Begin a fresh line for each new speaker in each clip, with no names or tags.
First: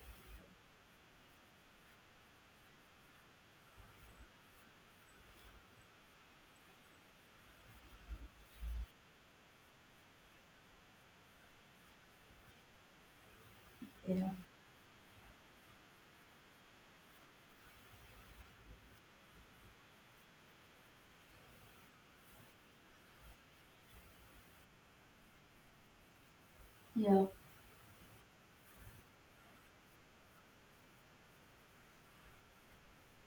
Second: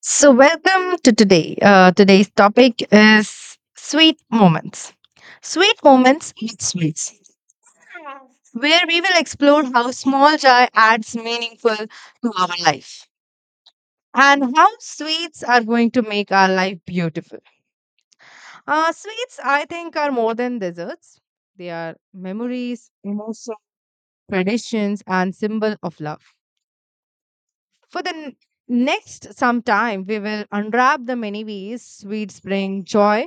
So, welcome to today. Today's topic is sweet moments. Sweet moments with sweets, where we will explore how small joy adds meaningful to our life
Yeah,
and how sweets are going to make our life beautiful. Sweets, I think, are more than desserts, they are memories, emotions, traditions, and symbol of love.
yeah,
For the next some time, we will unwrap the many ways sweets bring joy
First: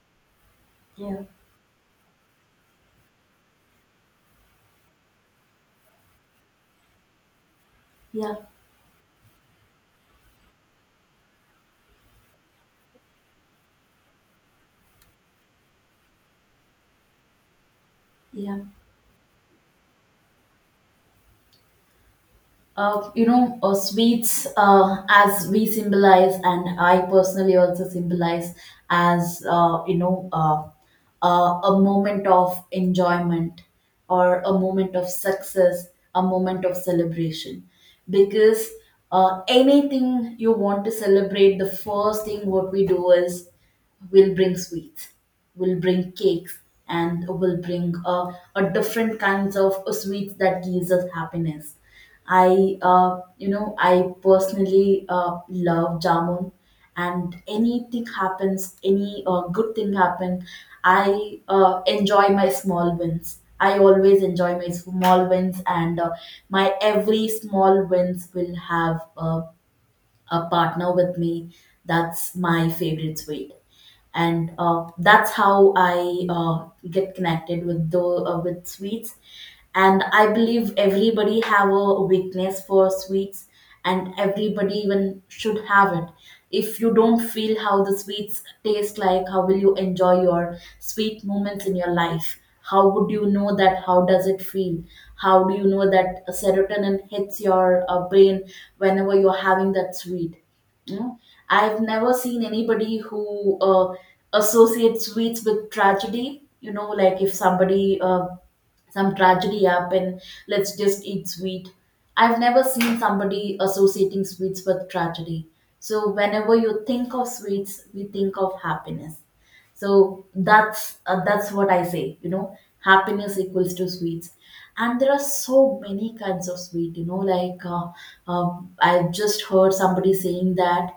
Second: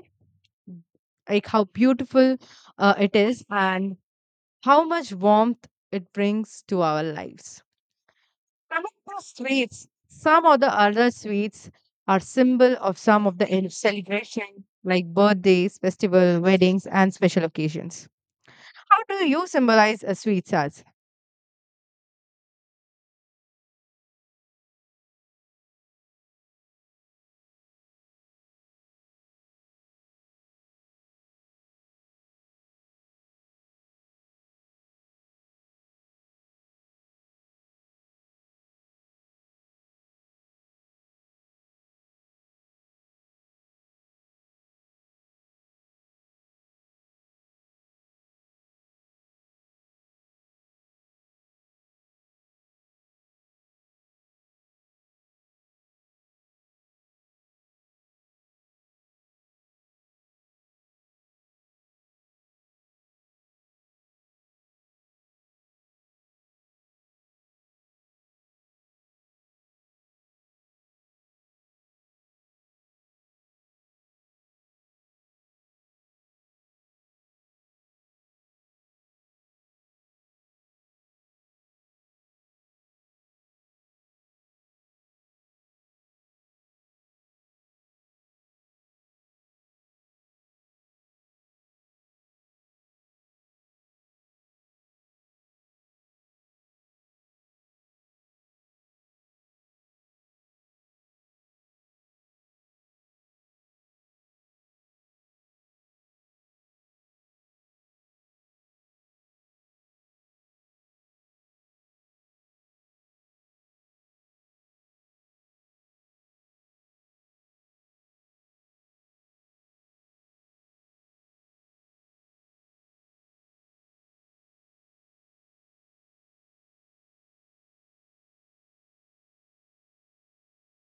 yeah,
like how beautiful it is and how much warmth it brings to our lives.
yeah,
Coming to sweets, some of the other sweets are symbol of some of the celebration like birthdays, festival, weddings, and special occasions.
yeah.
How do you symbolize a sweet as?
Sweets, as we symbolize, and I personally also symbolize as, a moment of enjoyment or a moment of success, a moment of celebration. Because anything you want to celebrate, the first thing what we do is we'll bring sweets, we'll bring cakes, and we'll bring a different kinds of sweets that gives us happiness. I personally love jamun, and anything happens, any good thing happen, I enjoy my small wins. I always enjoy my small wins, and my every small wins will have a partner with me. That's my favorite sweet, and that's how I get connected with the with sweets. And I believe everybody have a weakness for sweets, and everybody even should have it. If you don't feel how the sweets taste like, how will you enjoy your sweet moments in your life? How would you know that? How does it feel? How do you know that serotonin hits your brain whenever you're having that sweet? You know, I've never seen anybody who associates sweets with tragedy. You know, like if somebody some tragedy happened, let's just eat sweet. I've never seen somebody associating sweets with tragedy. So whenever you think of sweets, we think of happiness. So that's what I say. Happiness equals to sweets. And there are so many kinds of sweet, I just heard somebody saying that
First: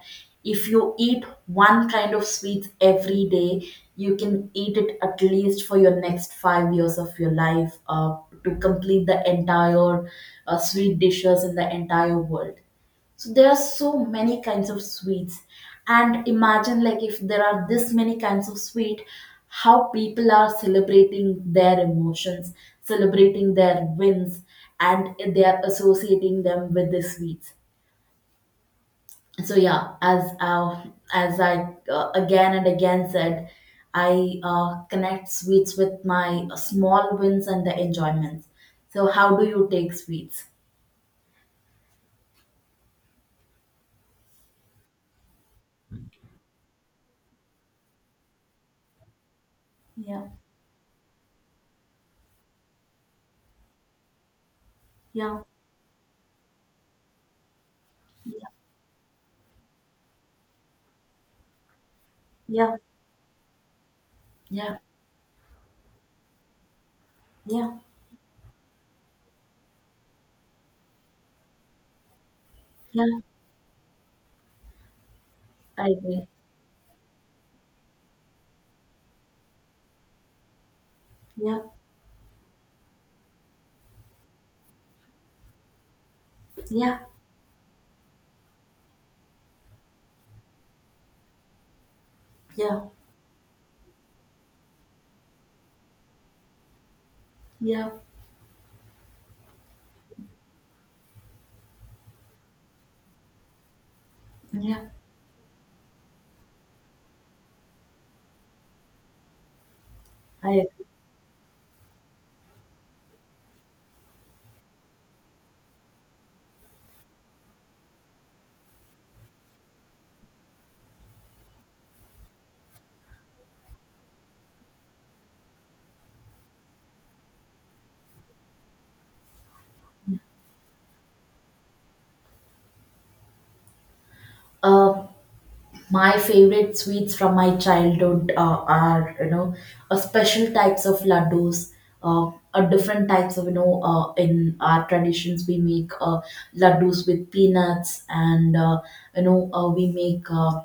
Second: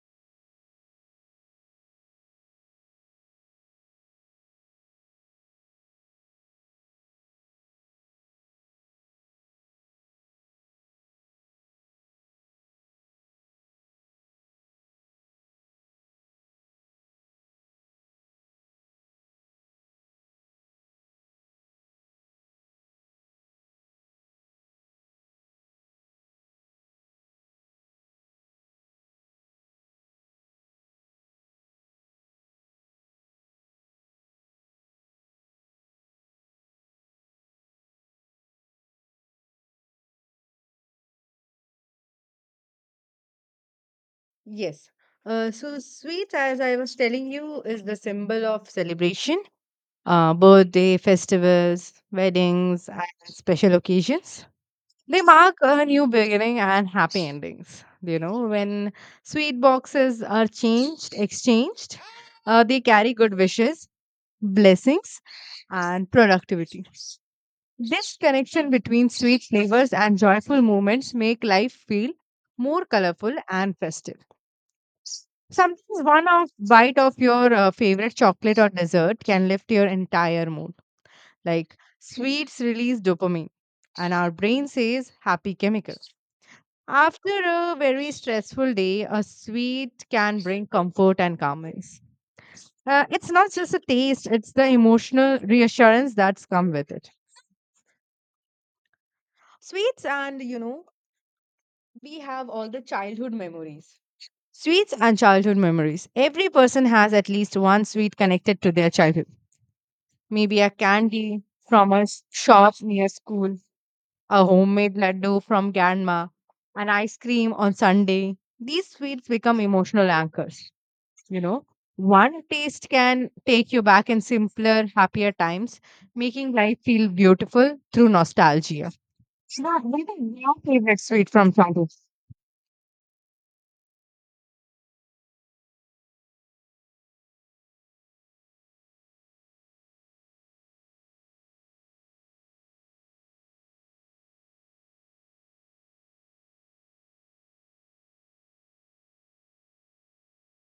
if you eat one kind of sweets every day, you can eat it at least for your next 5 years of your life to complete the entire sweet dishes in the entire world. So there are so many kinds of sweets. And imagine like if there are this many kinds of sweet, how people are celebrating their emotions, celebrating their wins, and they are associating them with the sweets. So yeah, as I again and again said, I connect sweets with my small wins and the enjoyments. So how do you take sweets?
Yes. So sweets, as I was telling you, is the symbol of celebration,
Yeah,
birthday, festivals, weddings, and special occasions. They
yeah,
mark a new beginning and happy endings. You know,
yeah,
when sweet boxes are changed, exchanged,
yeah,
they carry good wishes,
yeah,
blessings, and productivity.
yeah.
This connection between sweet flavors and joyful moments make life feel more
Yeah.
colorful and festive. Sometimes
I agree.
one of bite of your favorite chocolate or dessert can lift your entire mood.
Yeah,
Like sweets release dopamine, and our brain says happy chemical.
yeah,
After a very stressful day, a sweet can bring comfort and calmness.
yeah,
It's not just a taste; it's the emotional reassurance that's come with it.
yeah,
Sweets, and you know, we have all the childhood memories.
yeah.
Sweets and childhood memories. Every person has at least one sweet connected to their childhood.
I
Maybe a
agree.
candy from a shop near school, a homemade laddu from grandma, an ice cream on Sunday. These sweets become emotional anchors. You know, one taste can take you back in simpler, happier times, making life feel beautiful through nostalgia. Yeah, what is your favorite sweet from childhood?
Uh, my favorite sweets from my childhood are a special types of laddus. A different types of in our traditions we make laddus with peanuts, and we make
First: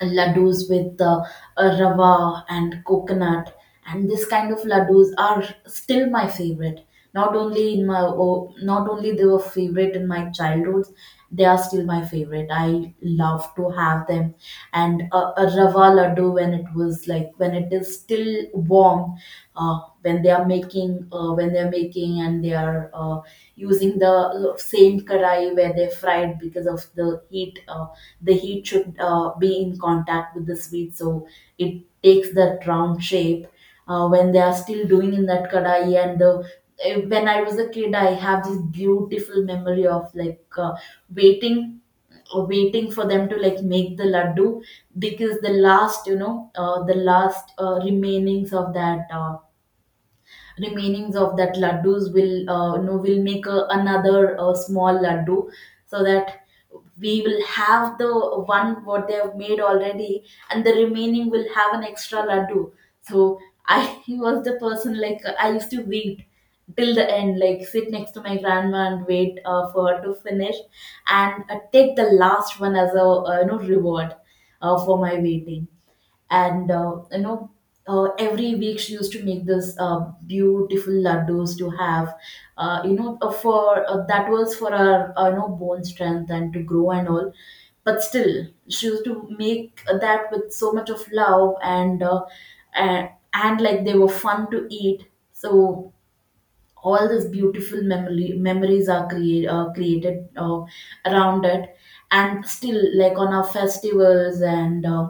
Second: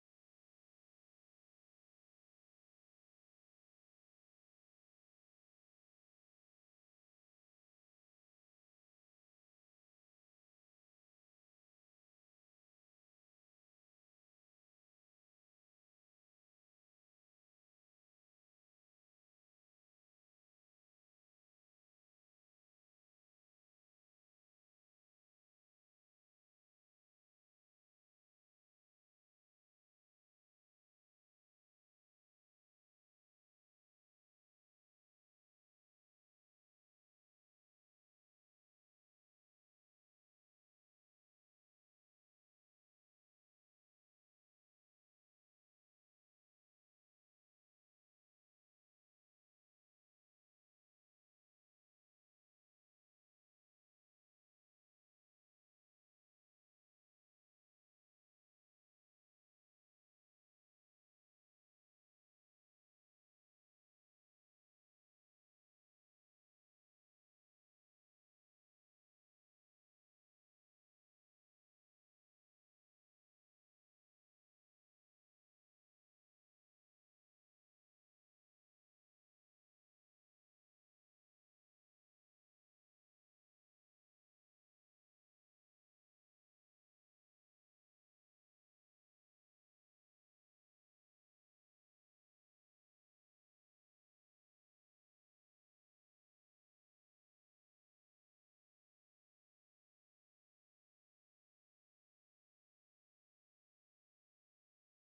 laddus with rava and coconut, and this kind of laddus are still my favorite. Not only in my oh, Not only they were favorite in my childhood, they are still my favorite. I love to have them. And a rava laddu, when it was like, when it is still warm, when they are making, and they are using the same karai where they fried, because of the heat. The heat should be in contact with the sweet, so it takes that round shape. When they are still doing in that kadai, and the when I was a kid, I have this beautiful memory of waiting, or waiting for them to like make the laddu, because the last the last remainings of that laddus will will make another small laddu, so that we will have the one what they have made already, and the remaining will have an extra laddu. So I was the person, like I used to wait till the end, like sit next to my grandma and wait for her to finish, and take the last one as a reward for my waiting. And every week she used to make this beautiful laddus to have, for that was for our bone strength and to grow and all. But still she used to make that with so much of love, and and, and like they were fun to eat. So all these beautiful memory memories are created around it. And still like on our festivals, and uh,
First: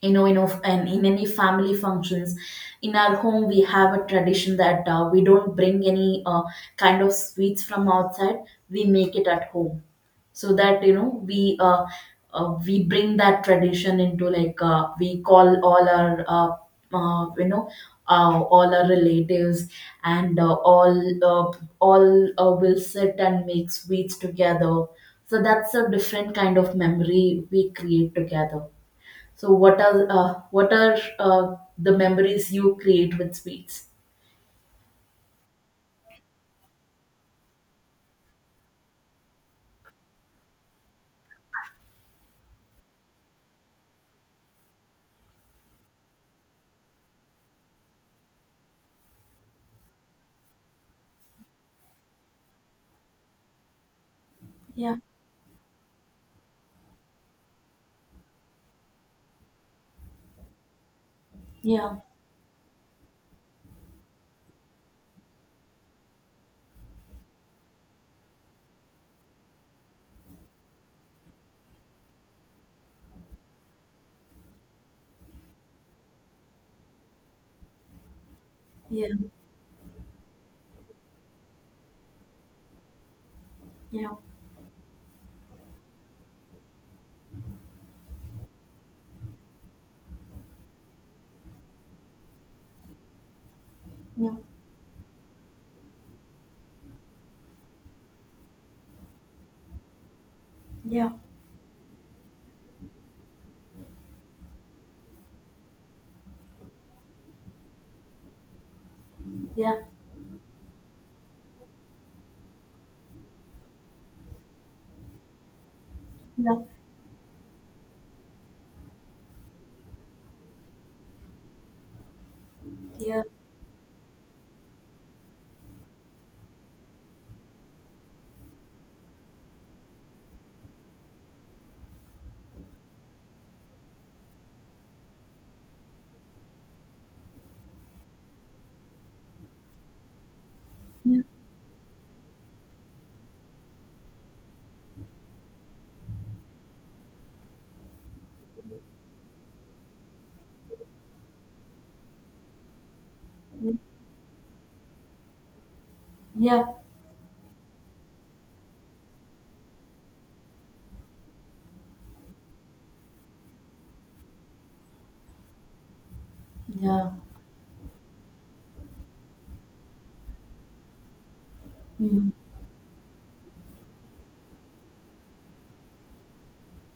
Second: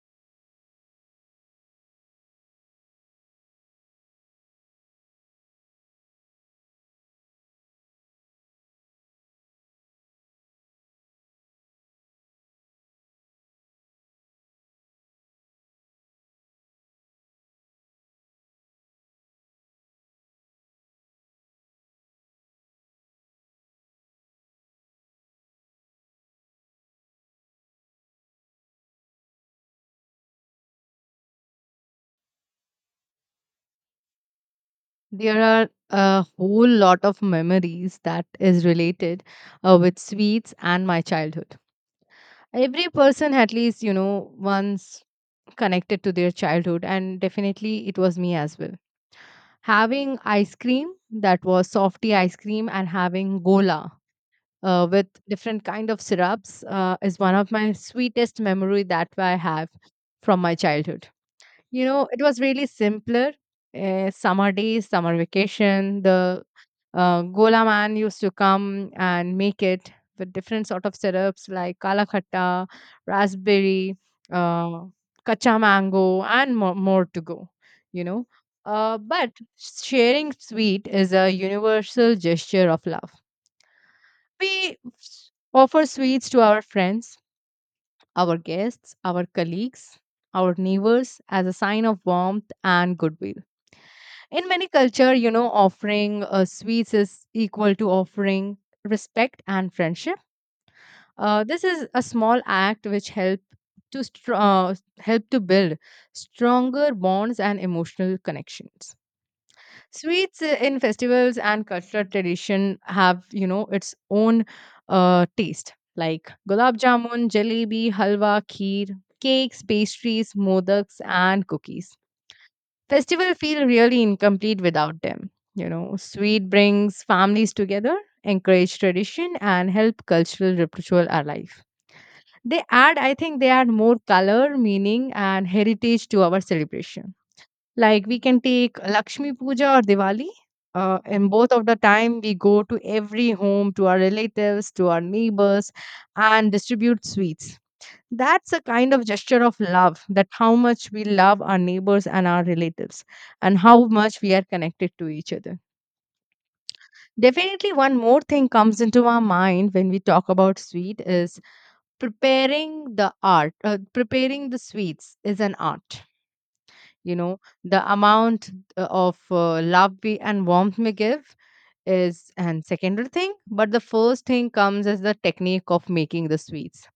you know in, of- and in any family functions in our home, we have a tradition that we don't bring any kind of sweets from outside. We make it at home, so that we bring that tradition into we call all our all our relatives, and all will sit and make sweets together. So that's a different kind of memory we create together. So, what are the memories you create with sweets?
There are a whole lot of memories that is related with sweets and my childhood. Every person, at least, you know, once connected to their childhood, and definitely it was me as well. Having ice cream that was softy ice cream and having gola
Yeah,
with different kind of syrups is one of my sweetest memory that I have from my childhood. You
yeah,
know, it was really simpler. Summer days, summer vacation. The gola man used to come and make it with different sort of syrups like kalakhata, raspberry, uh, kacha mango, and more to go. You know, uh,
yeah,
but sharing sweet is a universal gesture of love.
yeah,
Offer sweets to our friends, our guests, our colleagues, our neighbors as a sign of warmth and goodwill.
yeah,
In many culture, you know, offering sweets is equal to offering respect and friendship.
yeah,
This is a small act which help to help to build stronger bonds and emotional connections.
yeah,
Sweets in festivals and cultural tradition have, you know, its own taste like
yeah,
gulab jamun, jalebi, halwa, kheer, cakes, pastries, modaks, and cookies.
yeah,
Festival feel really incomplete without them. You know, sweet brings families together, encourage tradition, and help cultural ritual alive. They add more color, meaning, and heritage to our celebration. Like we can take Lakshmi Puja or Diwali.
yeah,
And both of the time we go to every home, to our relatives, to our neighbors, and distribute sweets. That's a kind of gesture of love that how much we love our neighbors and our relatives, and how much we are connected to each other.
yeah,
Definitely, one more thing comes into our mind when we talk about sweet is preparing the art. Preparing the sweets is an art,
yeah,
you know, the amount of love we and warmth we give
mm-hmm.
is and secondary thing, but the first thing comes as the technique of making the sweets,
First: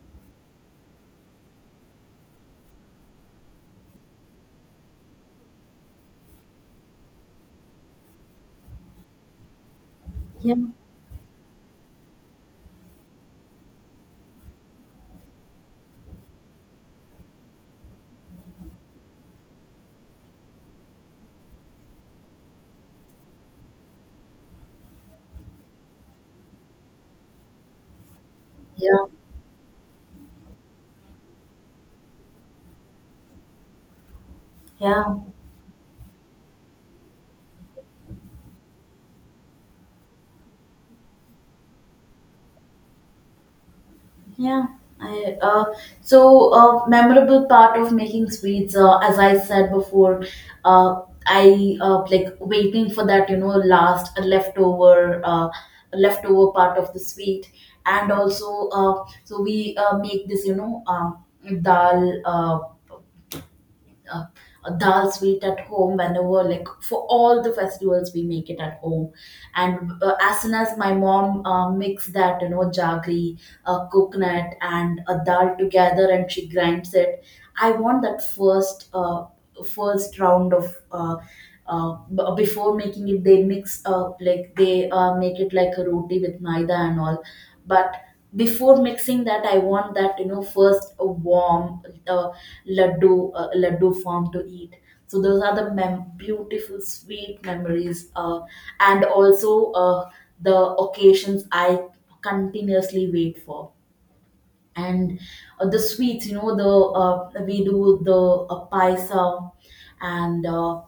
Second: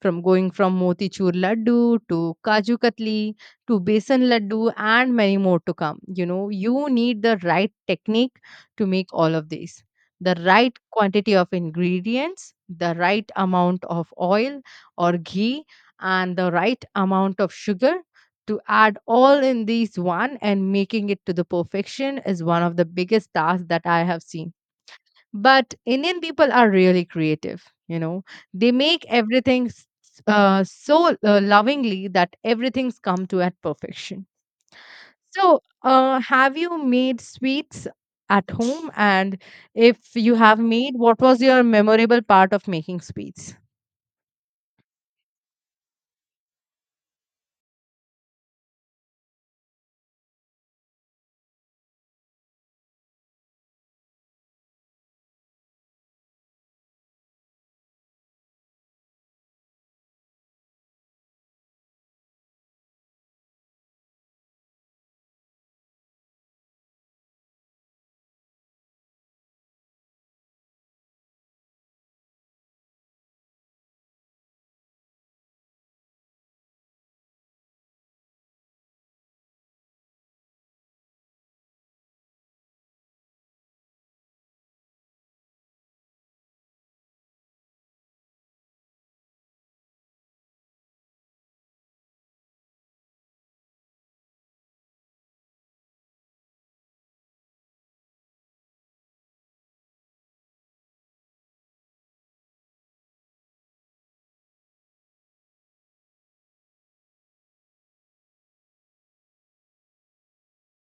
from going from motichur laddu to kaju katli to besan laddu and many more to come. You know, you need the right technique to make all of these. The
Yeah,
right quantity of ingredients, the right amount of oil or ghee, and the right amount of sugar to add all in these one and making it to the perfection is one of the biggest tasks that I have seen, but Indian people are really creative, you know. They make
yeah.
everything s- uh, so uh, lovingly, that everything's come to at perfection.
Yeah.
So, have you made sweets at home? And if you have made, what was your memorable part of making sweets?
Yeah, I so a memorable part of making sweets, as I said before, I like waiting for that last leftover, leftover part of the sweet. And also so we make this dal. Uh, a dal sweet at home, whenever like for all the festivals we make it at home. And as soon as my mom mix that jaggery, coconut and a dal together, and she grinds it, I want that first round of before making it, they mix like they make it like a roti with maida and all. But before mixing that, I want that first a warm uh, laddu form to eat. So those are the beautiful sweet memories. And also the occasions I continuously wait for. And the sweets, you know the uh, we do the paisa, and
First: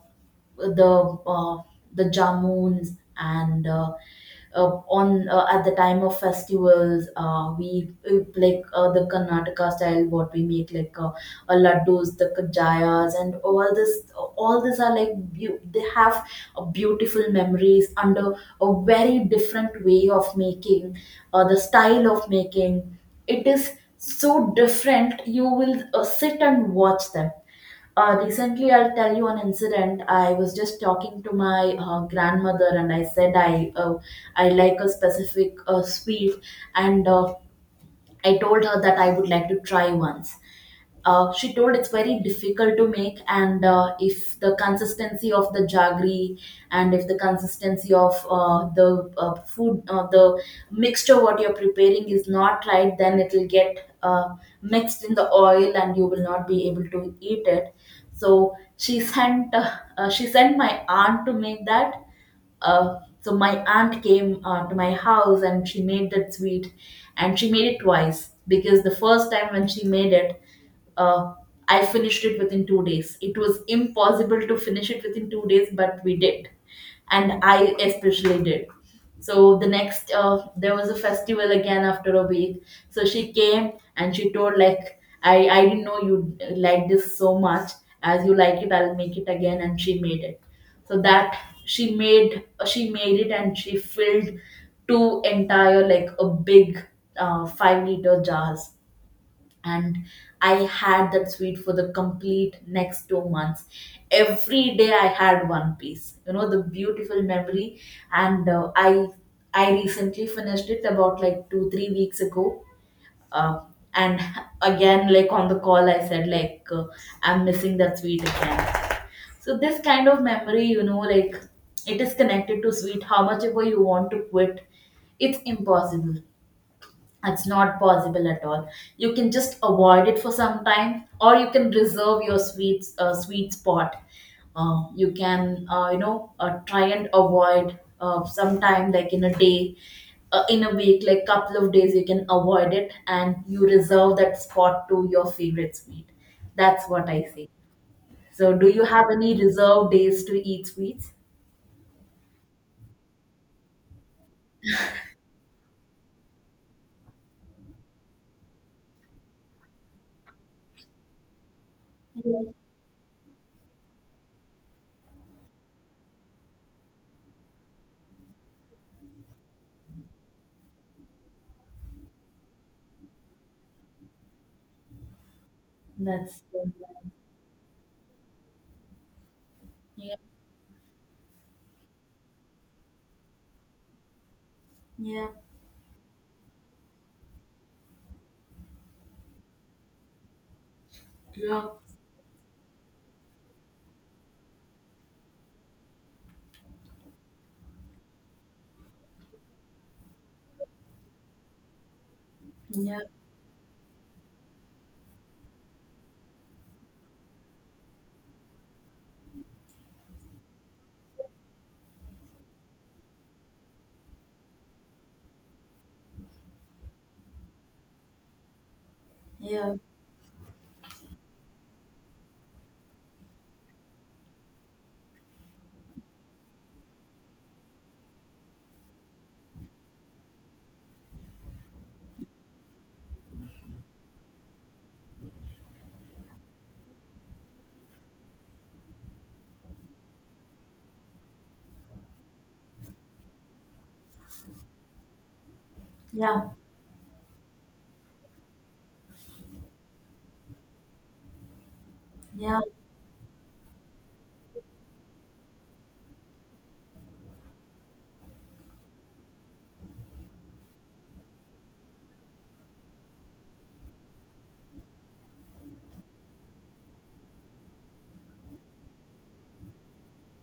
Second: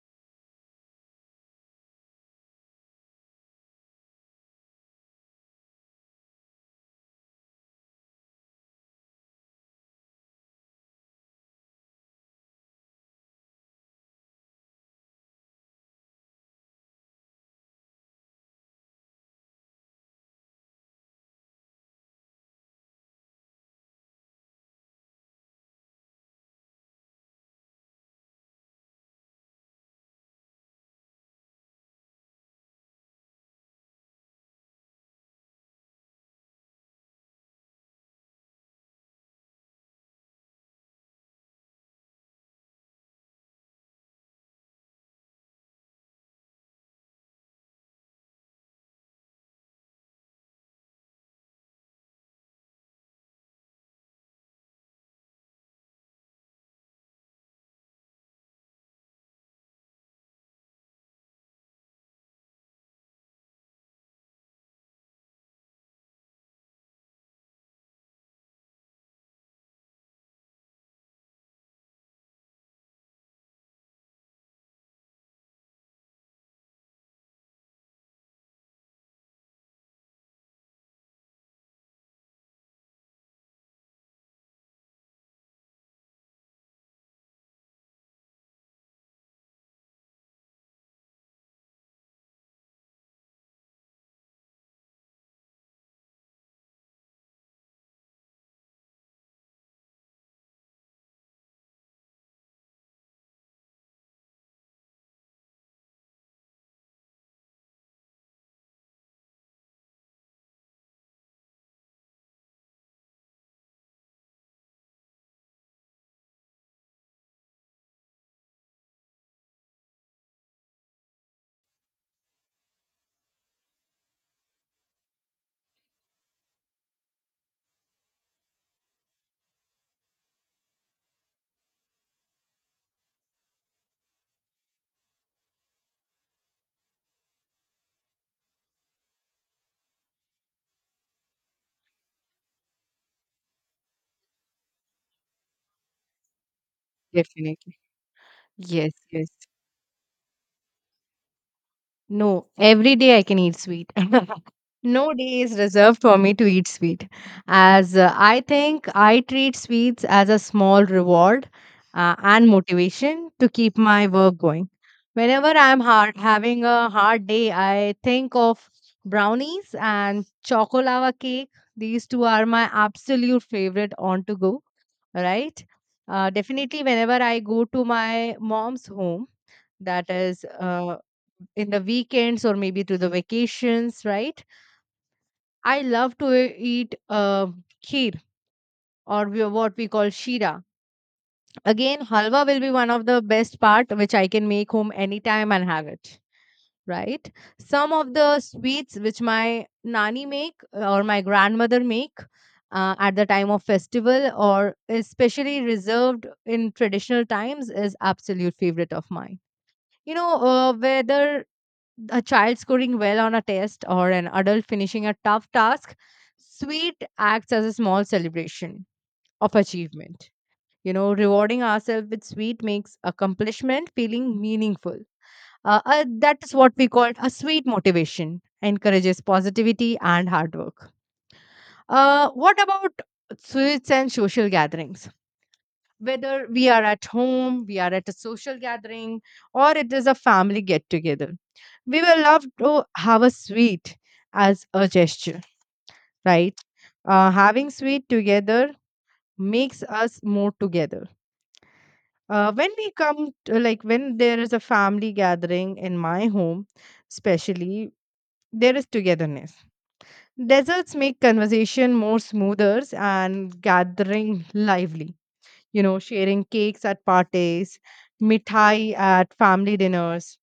the uh, the jamuns, and on at the time of festivals we like the Karnataka style what we make, like laddus, the kajayas and all this, all these are like they have beautiful memories under a very different way of making, the style of making it is so different. You will sit and watch them. Recently, I'll tell you an incident. I was just talking to my grandmother, and I said I like a specific sweet, and I told her that I would like to try once. She told it's very difficult to make, and if the consistency of the jaggery, and if the consistency of the mixture what you're preparing is not right, then it will get mixed in the oil, and you will not be able to eat it. So she sent my aunt to make that. So my aunt came to my house, and she made that sweet. And she made it twice, because the first time when she made it, uh, I finished it within 2 days. It was impossible to finish it within 2 days, but we did. And I especially did. So the next there was a festival again after a week. So she came, and she told like, I didn't know you like this so much. As you like it, I'll make it again. And she made it. So that she made it, and she filled two entire, like a big 5 liter jars. And I had that sweet for the complete next 2 months. Every day I had one piece. The beautiful memory. And I recently finished it about like 2-3 weeks ago. uh, and again, like on the call I said, like I'm missing that sweet again. So this kind of memory, like it is connected to sweet. How much ever you want to quit, it's impossible. It's not possible at all. You can just avoid it for some time, or you can reserve your sweet spot. You can try and avoid sometime, like in a day, in a week, like couple of days you can avoid it, and you reserve that spot to your favorite sweet. That's what I say.
Definitely.
So do you
Yes,
have
yes.
any reserved days to eat sweets?
No, every day I can eat sweet. No day is reserved for me to eat sweet. As I think I treat sweets as a small reward and
Yeah.
motivation to keep my work going. Whenever I'm hard, having a hard day, I think of brownies and chocolava cake. These two are my absolute favorite on to go, right?
that's
Definitely, whenever I go to my mom's home, that
Yeah,
is in the weekends or maybe to the vacations, right?
yeah,
I love to eat kheer, or what we call shira.
yeah,
Again, halwa will be one of the best part which I can make home anytime and have it, right? Some of the sweets which my nani make or my grandmother make
yeah,
at the time of festival or especially reserved in traditional times is absolute favorite of mine. You know, whether a child scoring well on a test or an adult finishing a tough task, sweet acts as a small celebration of
yeah,
achievement. You know, rewarding ourselves with sweet makes accomplishment feeling meaningful. That is what we call a sweet motivation, encourages positivity and hard work. What about sweets and social gatherings? Whether we are at home, we are at a social gathering, or it is a family get together. We will love to have a sweet as a gesture,
yeah,
right? Having sweet together makes us more together.
yeah,
When we come, to, like when there is a family gathering in my home, especially, there is togetherness. Desserts make conversation more smoother and gathering lively. You know, sharing cakes at parties, mithai at family dinners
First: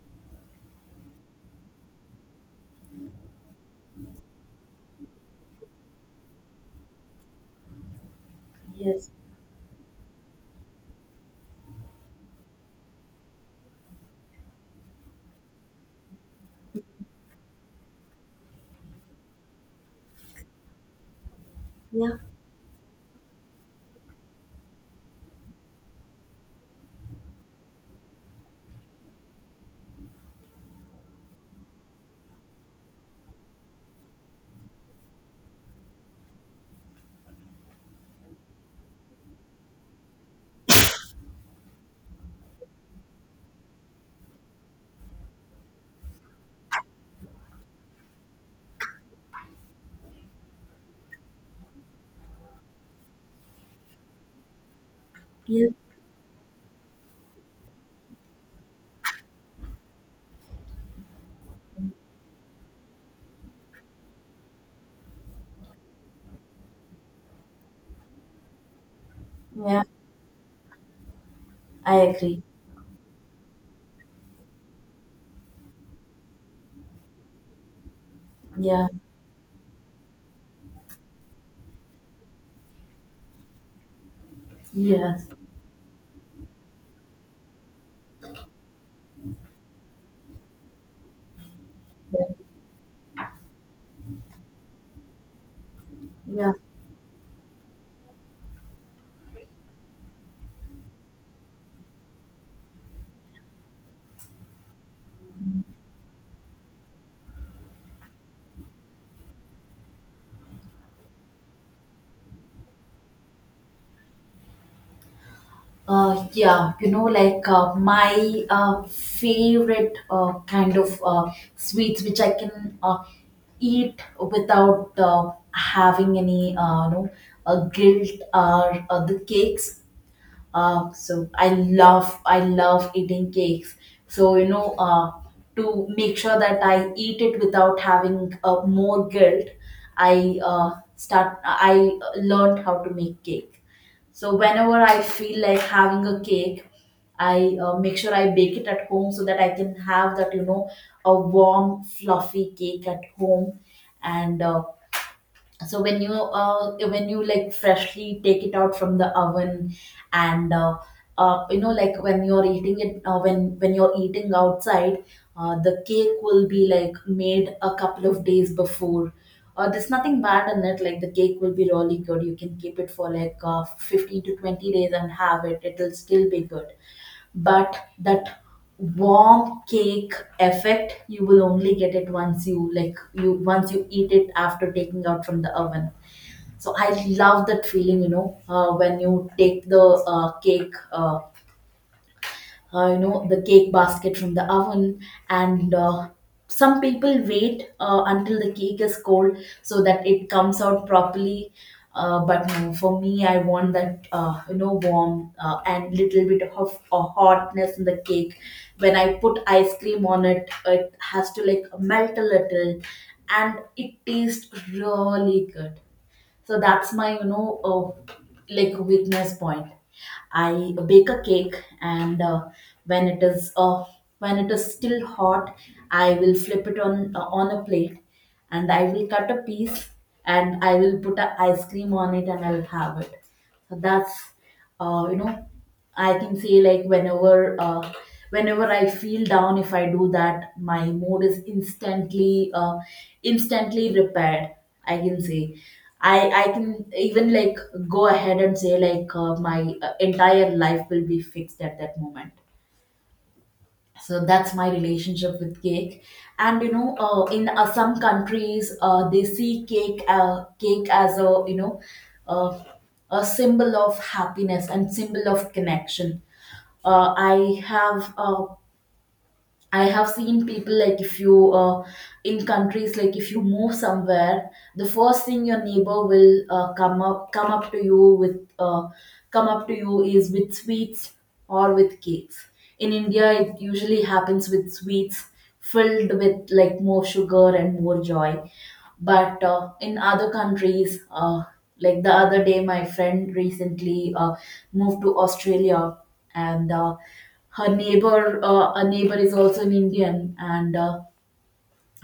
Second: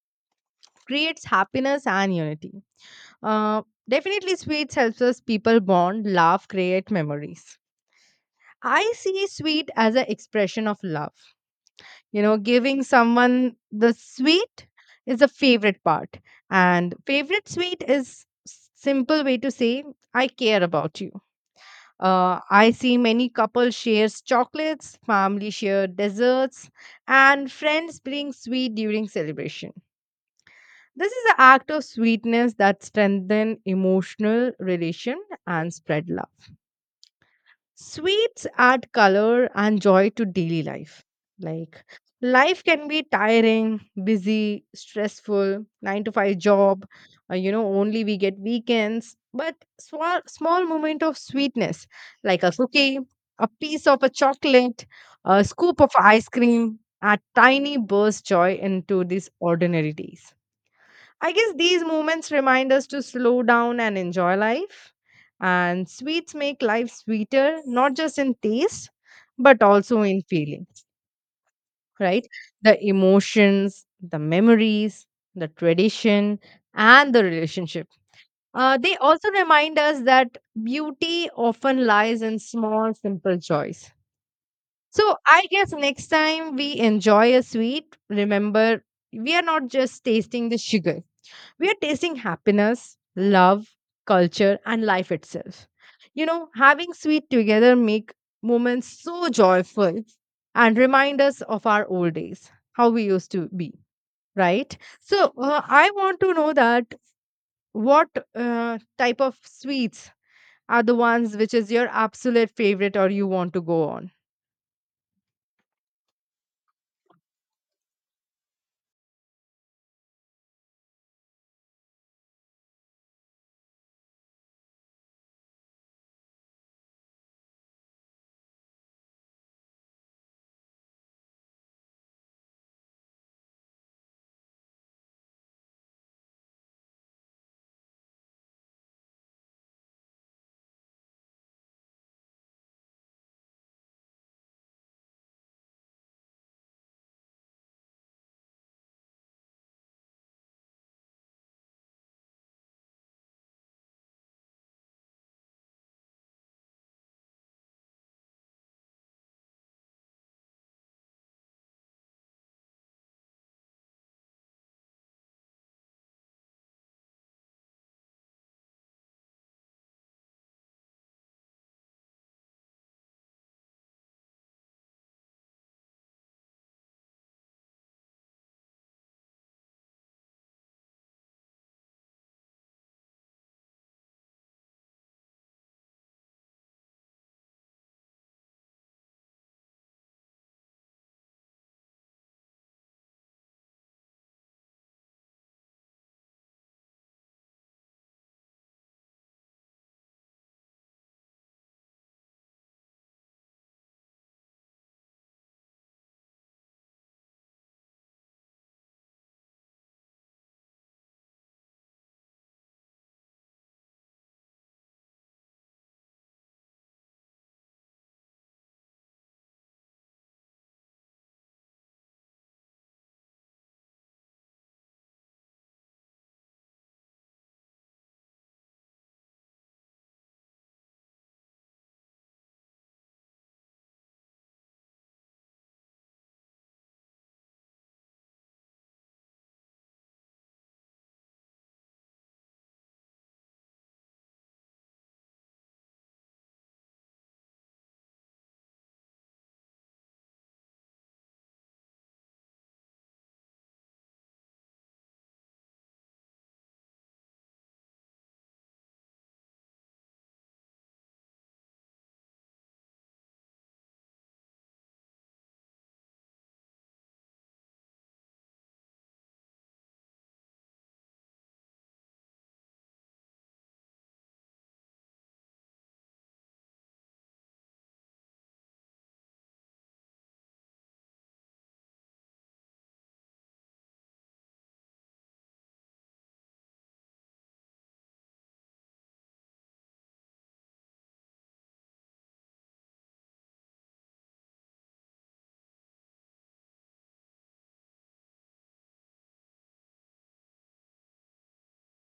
creates happiness and unity. Uh, Definitely, sweets helps us people bond, laugh, create memories. I
yes.
see sweet as an expression of love. You know, giving someone the sweet is the favorite part, and favorite sweet is simple way to say I care about you.
Yeah,
I see many couples share chocolates, family share desserts, and friends bring sweet during celebration. This is an act of sweetness that strengthen emotional relation and spread love. Sweets add color and joy to daily life. Like, life can be tiring, busy, stressful, 9 to 5 job, you know, only we get weekends. But small moment of sweetness, like a cookie, a piece of a chocolate, a
yeah,
scoop of ice cream, add tiny burst joy into these ordinary days. I guess these moments remind us to slow down and enjoy life. And sweets make life sweeter, not just in taste, but
yeah,
also in feelings,
I
right?
agree.
The emotions, the memories, the tradition, and the relationship.
Yeah,
They also remind us that beauty often lies in small, simple joys. So
yes,
I guess next time we enjoy a sweet, remember we are not just tasting the sugar, we are tasting
yeah,
happiness, love, culture, and life itself. You know,
yeah.
having sweet together make moments so joyful and remind us of our old days, how we used to be, right? So I want to know that what type of sweets are the ones which is your absolute favorite or you want to go on?
Yeah, my favorite kind of sweets which I can eat without having any, guilt, are the cakes. So I love eating cakes. So to make sure that I eat it without having more guilt, I learned how to make cake. So whenever I feel like having a cake, I make sure I bake it at home so that I can have that a warm fluffy cake at home, and so when you like freshly take it out from the oven and like when you're eating it, when when you're eating outside, the cake will be like made a couple of days before. There's nothing bad in it. Like the cake will be really good. You can keep it for like 15 to 20 days and have it. It'll still be good, but that warm cake effect you will only get it once you like you once you eat it after taking out from the oven. So I love that feeling, you know, when you take the cake you know the cake basket from the oven. And some people wait until the cake is cold so that it comes out properly. But no, for me I want that, you know, warm and little bit of a hotness in the cake. When I put ice cream on it, it has to like melt a little and it tastes really good. So that's my, you know, like, weakness point. I bake a cake, and when it is uh, when it is still hot, I will flip it on a plate and I will cut a piece and I will put a ice cream on it and I'll have it. So that's, you know, I can say, like, whenever whenever I feel down, if I do that, my mood is instantly repaired, I can say. I can even like go ahead and say like my entire life will be fixed at that moment. So that's my relationship with cake. And you know in some countries, they see cake as a, you know uh, a symbol of happiness and symbol of connection. uh, i have uh, I have seen people, like, if you in countries, like, if you move somewhere, the first thing your neighbor will come up to you with come up to you is with sweets or with cakes. In India, it usually happens with sweets filled with like more sugar and more joy. But in other countries, like the other day, my friend recently moved to Australia. And. Her neighbor a neighbor is also an Indian, and uh,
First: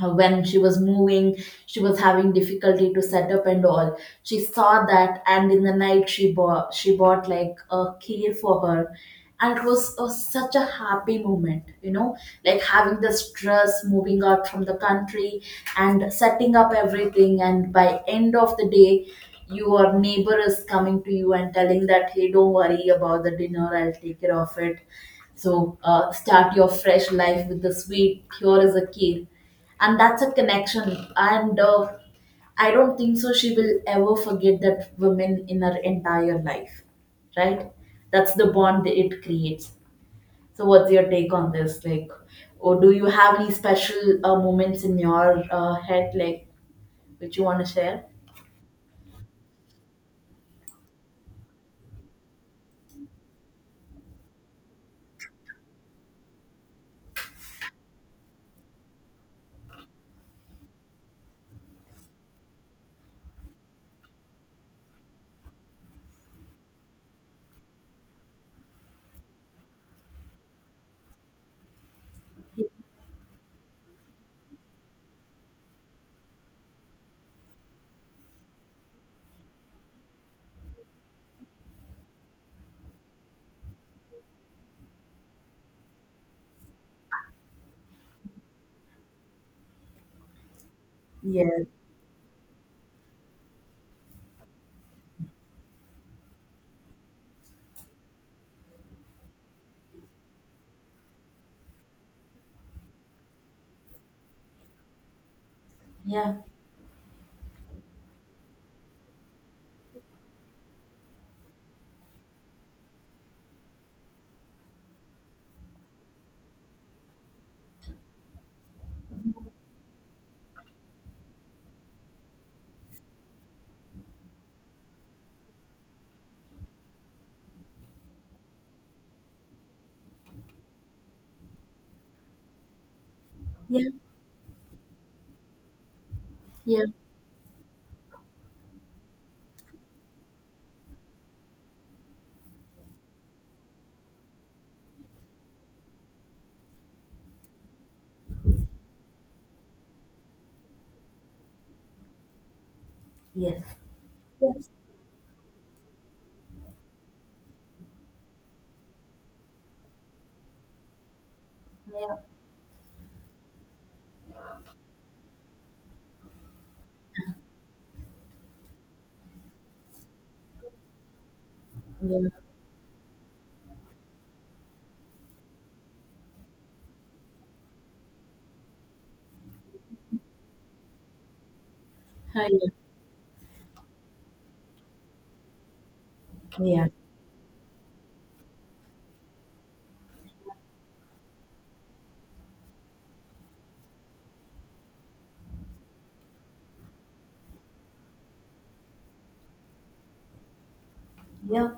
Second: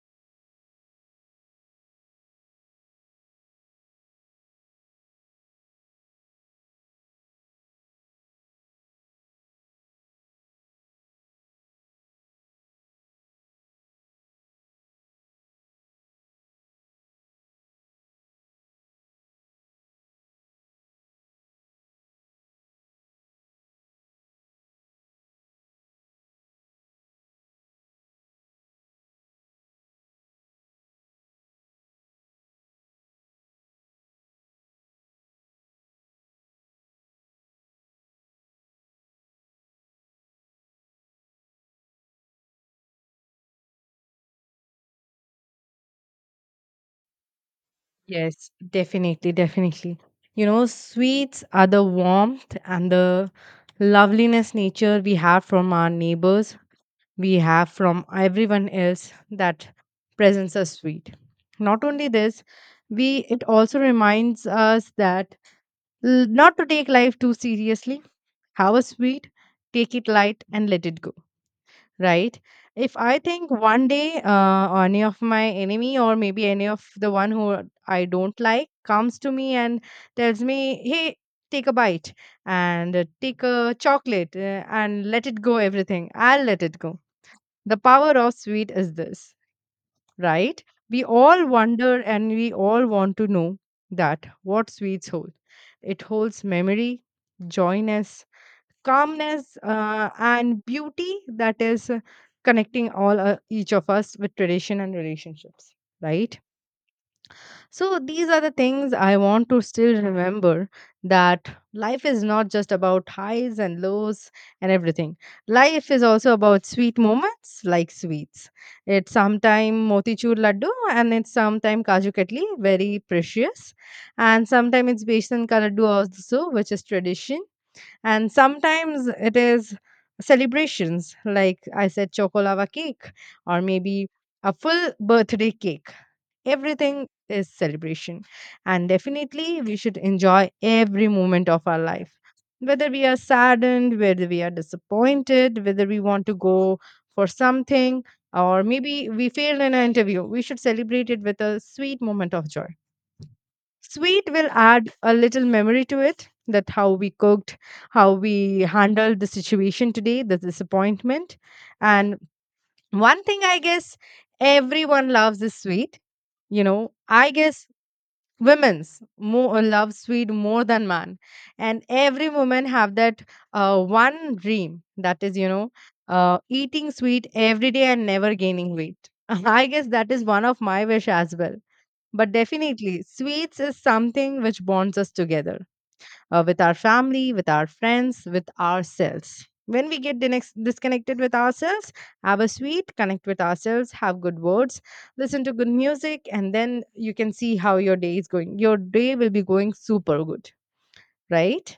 uh, when she was moving she was having difficulty to set up and all. She saw that, and in the night she bought like a kheer for her, and it was such a happy moment, you know, like having the stress moving out from the country and setting up everything, and by end of the day your neighbor is coming to you and telling that, "Hey, don't worry about the dinner, I'll take care of it. So start your fresh life with the sweet. Here is a kheer." And that's a connection. And I don't think so she will ever forget that woman in her entire life, right? That's the bond that it creates. So what's your take on this, like, or do you have any special moments in your head, like, which you want to share?
Yes, definitely, definitely. You know, sweets are the warmth and the loveliness nature we have from our neighbors, we have from everyone else that presents us sweet. Not only this, we it also reminds us that not to take life too seriously. Have a sweet, take it light, and let it go. Right? If I think one day any of my enemy or maybe any of the one who I don't like comes to me and tells me, "Hey, take a bite and take a chocolate and let it go everything," I'll let it go, the power of sweet is this, right? We all
Yeah,
wonder and we all want to know that what sweets hold. It holds memory, joyness, calmness, and beauty that is connecting all each of us with tradition and relationships,
yeah,
right? So these are the things I want to still remember, that life is not just about highs and lows and everything. Life is also about sweet moments like sweets. It's sometime motichur laddu, and it's sometime kaju katli, very precious. And sometimes it's besan ka laddu also, which is tradition. And sometimes it is celebrations like I said, chocolava cake or
yeah,
maybe a full birthday cake.
yeah,
Everything is celebration. And definitely, we should enjoy every moment of our life. Whether we are saddened, whether we are disappointed, whether we want to go for something, or maybe we failed in an interview, we should celebrate it with a sweet moment of joy.
yes,
Sweet will
yes,
add a little memory to it that how we cooked, how we handled the situation today, the disappointment.
yeah,
And one thing I guess everyone loves is sweet. You know, I guess women's more love sweet more than man and
yeah,
every woman have that one dream that is eating sweet every day and never gaining weight I guess that is one of my wish as well, but definitely sweets is something which bonds us together with our
yeah,
family, with our friends, with ourselves. When we get disconnected with ourselves, have a sweet, connect with ourselves, have good words, listen to good music, and then you can see how your day is going. Your day will be going super good,
yeah,
right?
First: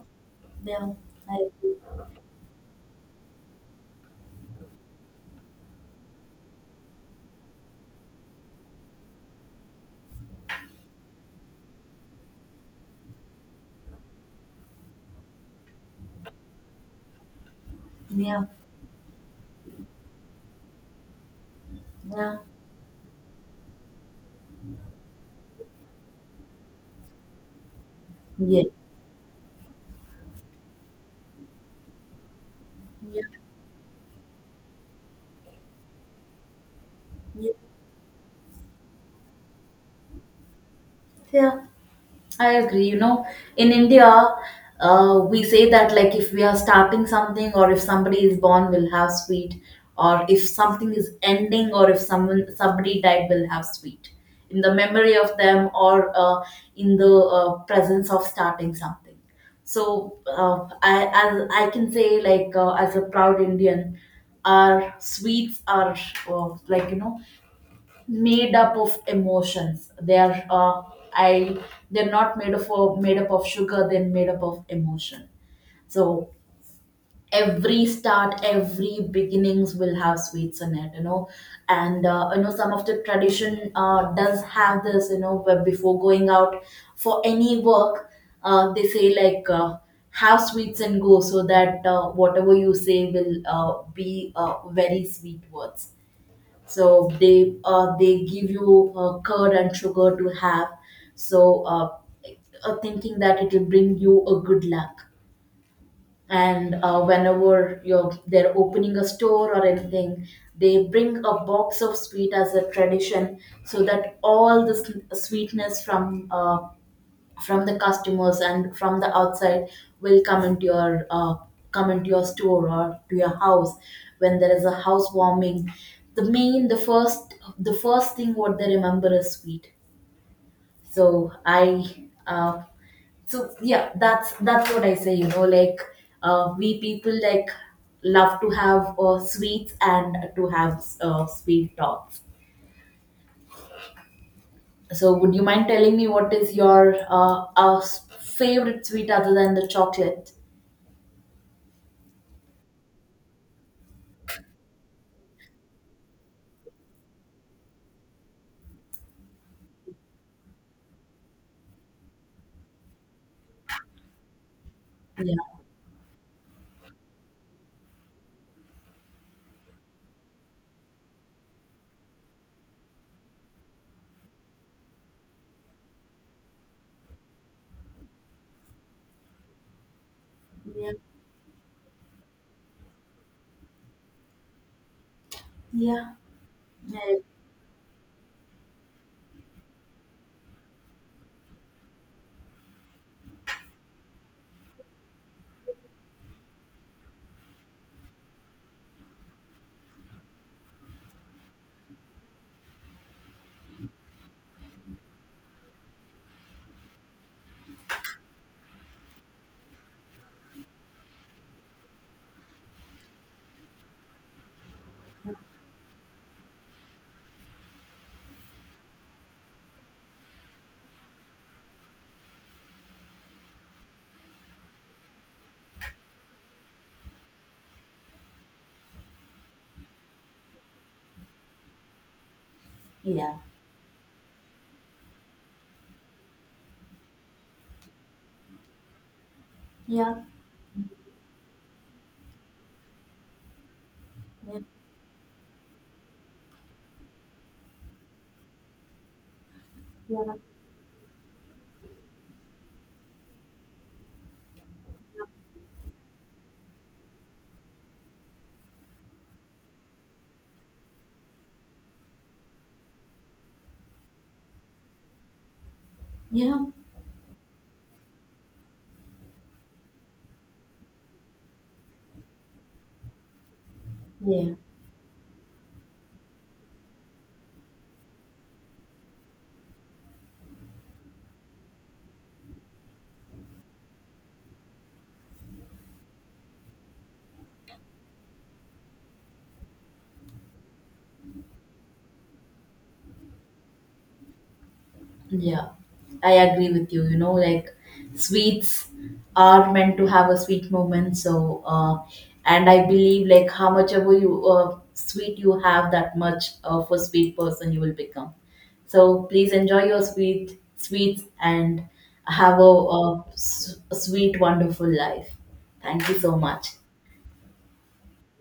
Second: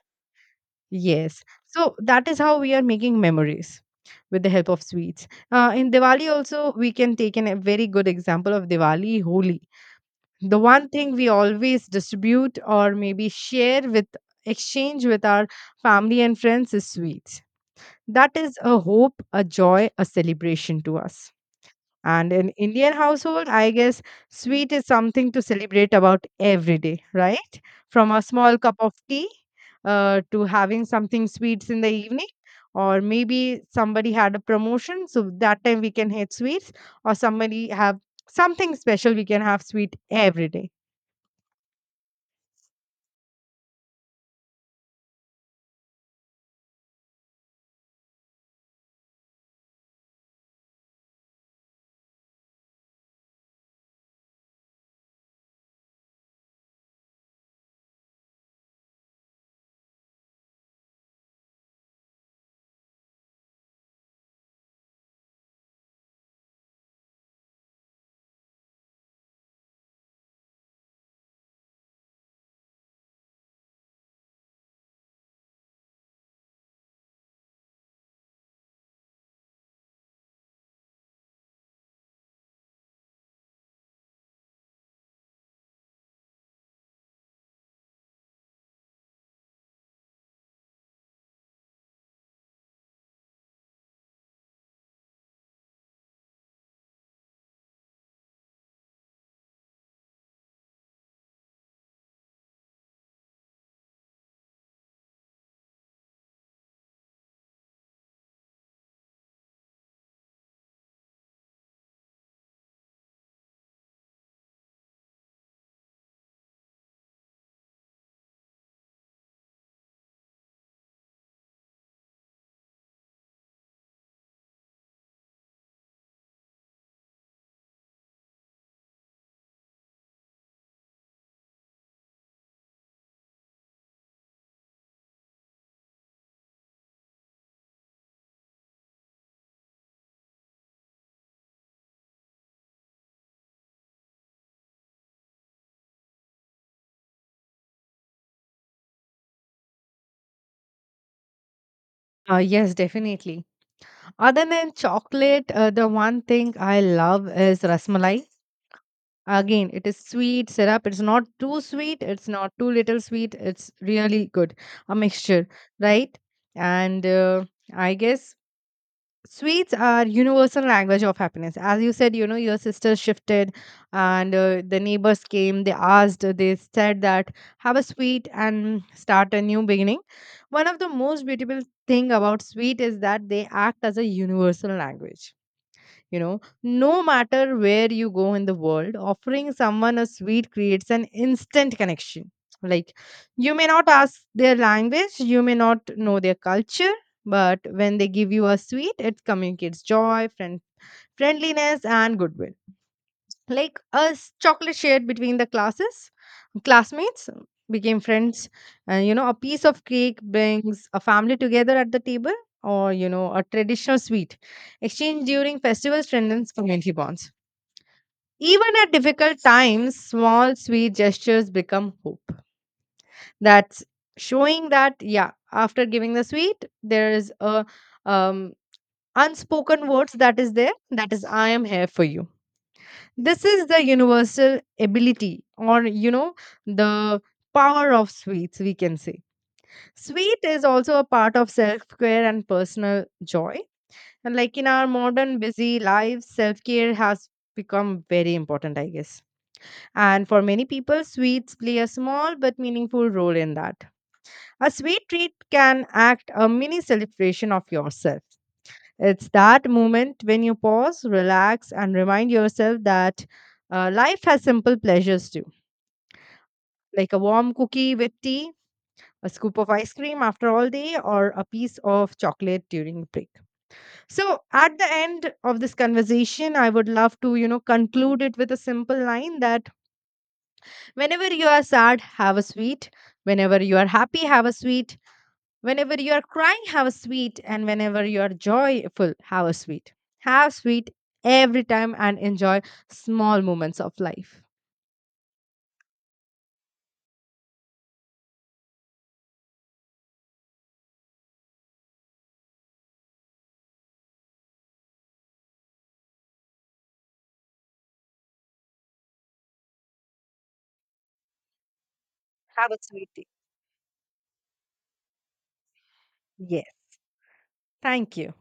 yeah.
Yes.
I-
So that is how we are making memories with the help of sweets. In Diwali, also, we can take a very good example of Diwali, Holi. The one thing we always distribute or maybe share with, exchange with our family and friends is sweets. That
yeah,
is a hope, a joy, a celebration to us. And
yeah,
in Indian household, I guess sweet is something to celebrate about every day, right? From a small
yeah,
cup of tea, to having something sweets in the evening, or
yeah,
maybe somebody had a promotion, so that time we can have sweets, or
yeah.
somebody have something special, we can have sweet every day.
Yeah. I agree. You know, in India, we say that like if we are starting something or if somebody is born, we'll have sweet, or if something is ending or if someone somebody died, we'll have sweet in the memory of them, or in the presence of starting something. So I as I can say, like, as a proud Indian, our sweets are, like, you know, made up of emotions. They are I they're not made up of sugar. They're made up of emotion. So every start, every beginnings will have sweets in it, you know. And some of the tradition does have this, you know, where before going out for any work, they say, like, "Have sweets and go," so that whatever you say will be very sweet words. So they give you curd and sugar to have. So thinking that it will bring you a good luck. And whenever you're they're opening a store or anything, they bring a box of sweet as a tradition, so that all the sweetness from the customers and from the outside will come into your store or to your house. When there is a housewarming, the main the first the first thing what they remember is sweet. so i uh, so yeah, that's what I say, you know, like, we people like love to have sweets and to have sweet talks. So would you mind telling me what is your favorite sweet other than the chocolate?
Yes, definitely. Other than chocolate, the one thing I love is rasmalai. Again, it is sweet syrup. It's not too sweet. It's not too little sweet. It's really good. A
Yeah,
mixture, right? And I guess sweets are universal language of happiness. As you said, you know, your sister shifted and the neighbors came, they asked, they said that have a sweet and start a new beginning. One of the
yeah,
most beautiful thing about sweet is that they act as a universal language,
yeah,
you know. No
yeah,
matter where you go in the world, offering someone a sweet creates an instant connection. Like, you may not ask their language, you may not know their culture, but when they give you a sweet, it communicates joy, friend, friendliness and goodwill. Like us, chocolate shared between the classes, classmates became friends. And you know, a piece of cake brings a family together at the table, or you know, a traditional sweet exchange during festivals strengthens community bonds. Even at difficult times, small sweet gestures become hope. That's showing that yeah, after giving the sweet, there is a um unspoken words that is there, that is I am here for you.
yeah,
This is the universal ability, or you know, the power of sweets, we can say.
yeah, yeah,
Sweet is also a part of self-care and personal joy. And like in our modern busy lives, self-care has become very important, I guess.
yeah,
And for many people, sweets play a small but meaningful role in that. A sweet treat can act a mini celebration of yourself. It's that moment when you pause, relax and remind yourself that life has simple pleasures too.
yeah,
Like a warm cookie with tea, a scoop of ice cream after all day, or a piece of chocolate during break. So,
yeah.
at the end of this conversation, I would love to, you know, conclude it with a simple line that whenever you are sad, have a sweet. Whenever you are happy, have a sweet. Whenever you are crying, have a sweet, and whenever you are joyful, have a sweet. Have sweet every time and enjoy small moments of life.
Yeah. I agree with you. You know, like, sweets are meant to have a sweet moment. So, and I believe like how much ever you sweet you have, that much of a sweet person you will become. So please enjoy your sweet sweets and have
Have a sweet
a
day.
a sweet, wonderful life. Thank you so much.
Yes. Thank you.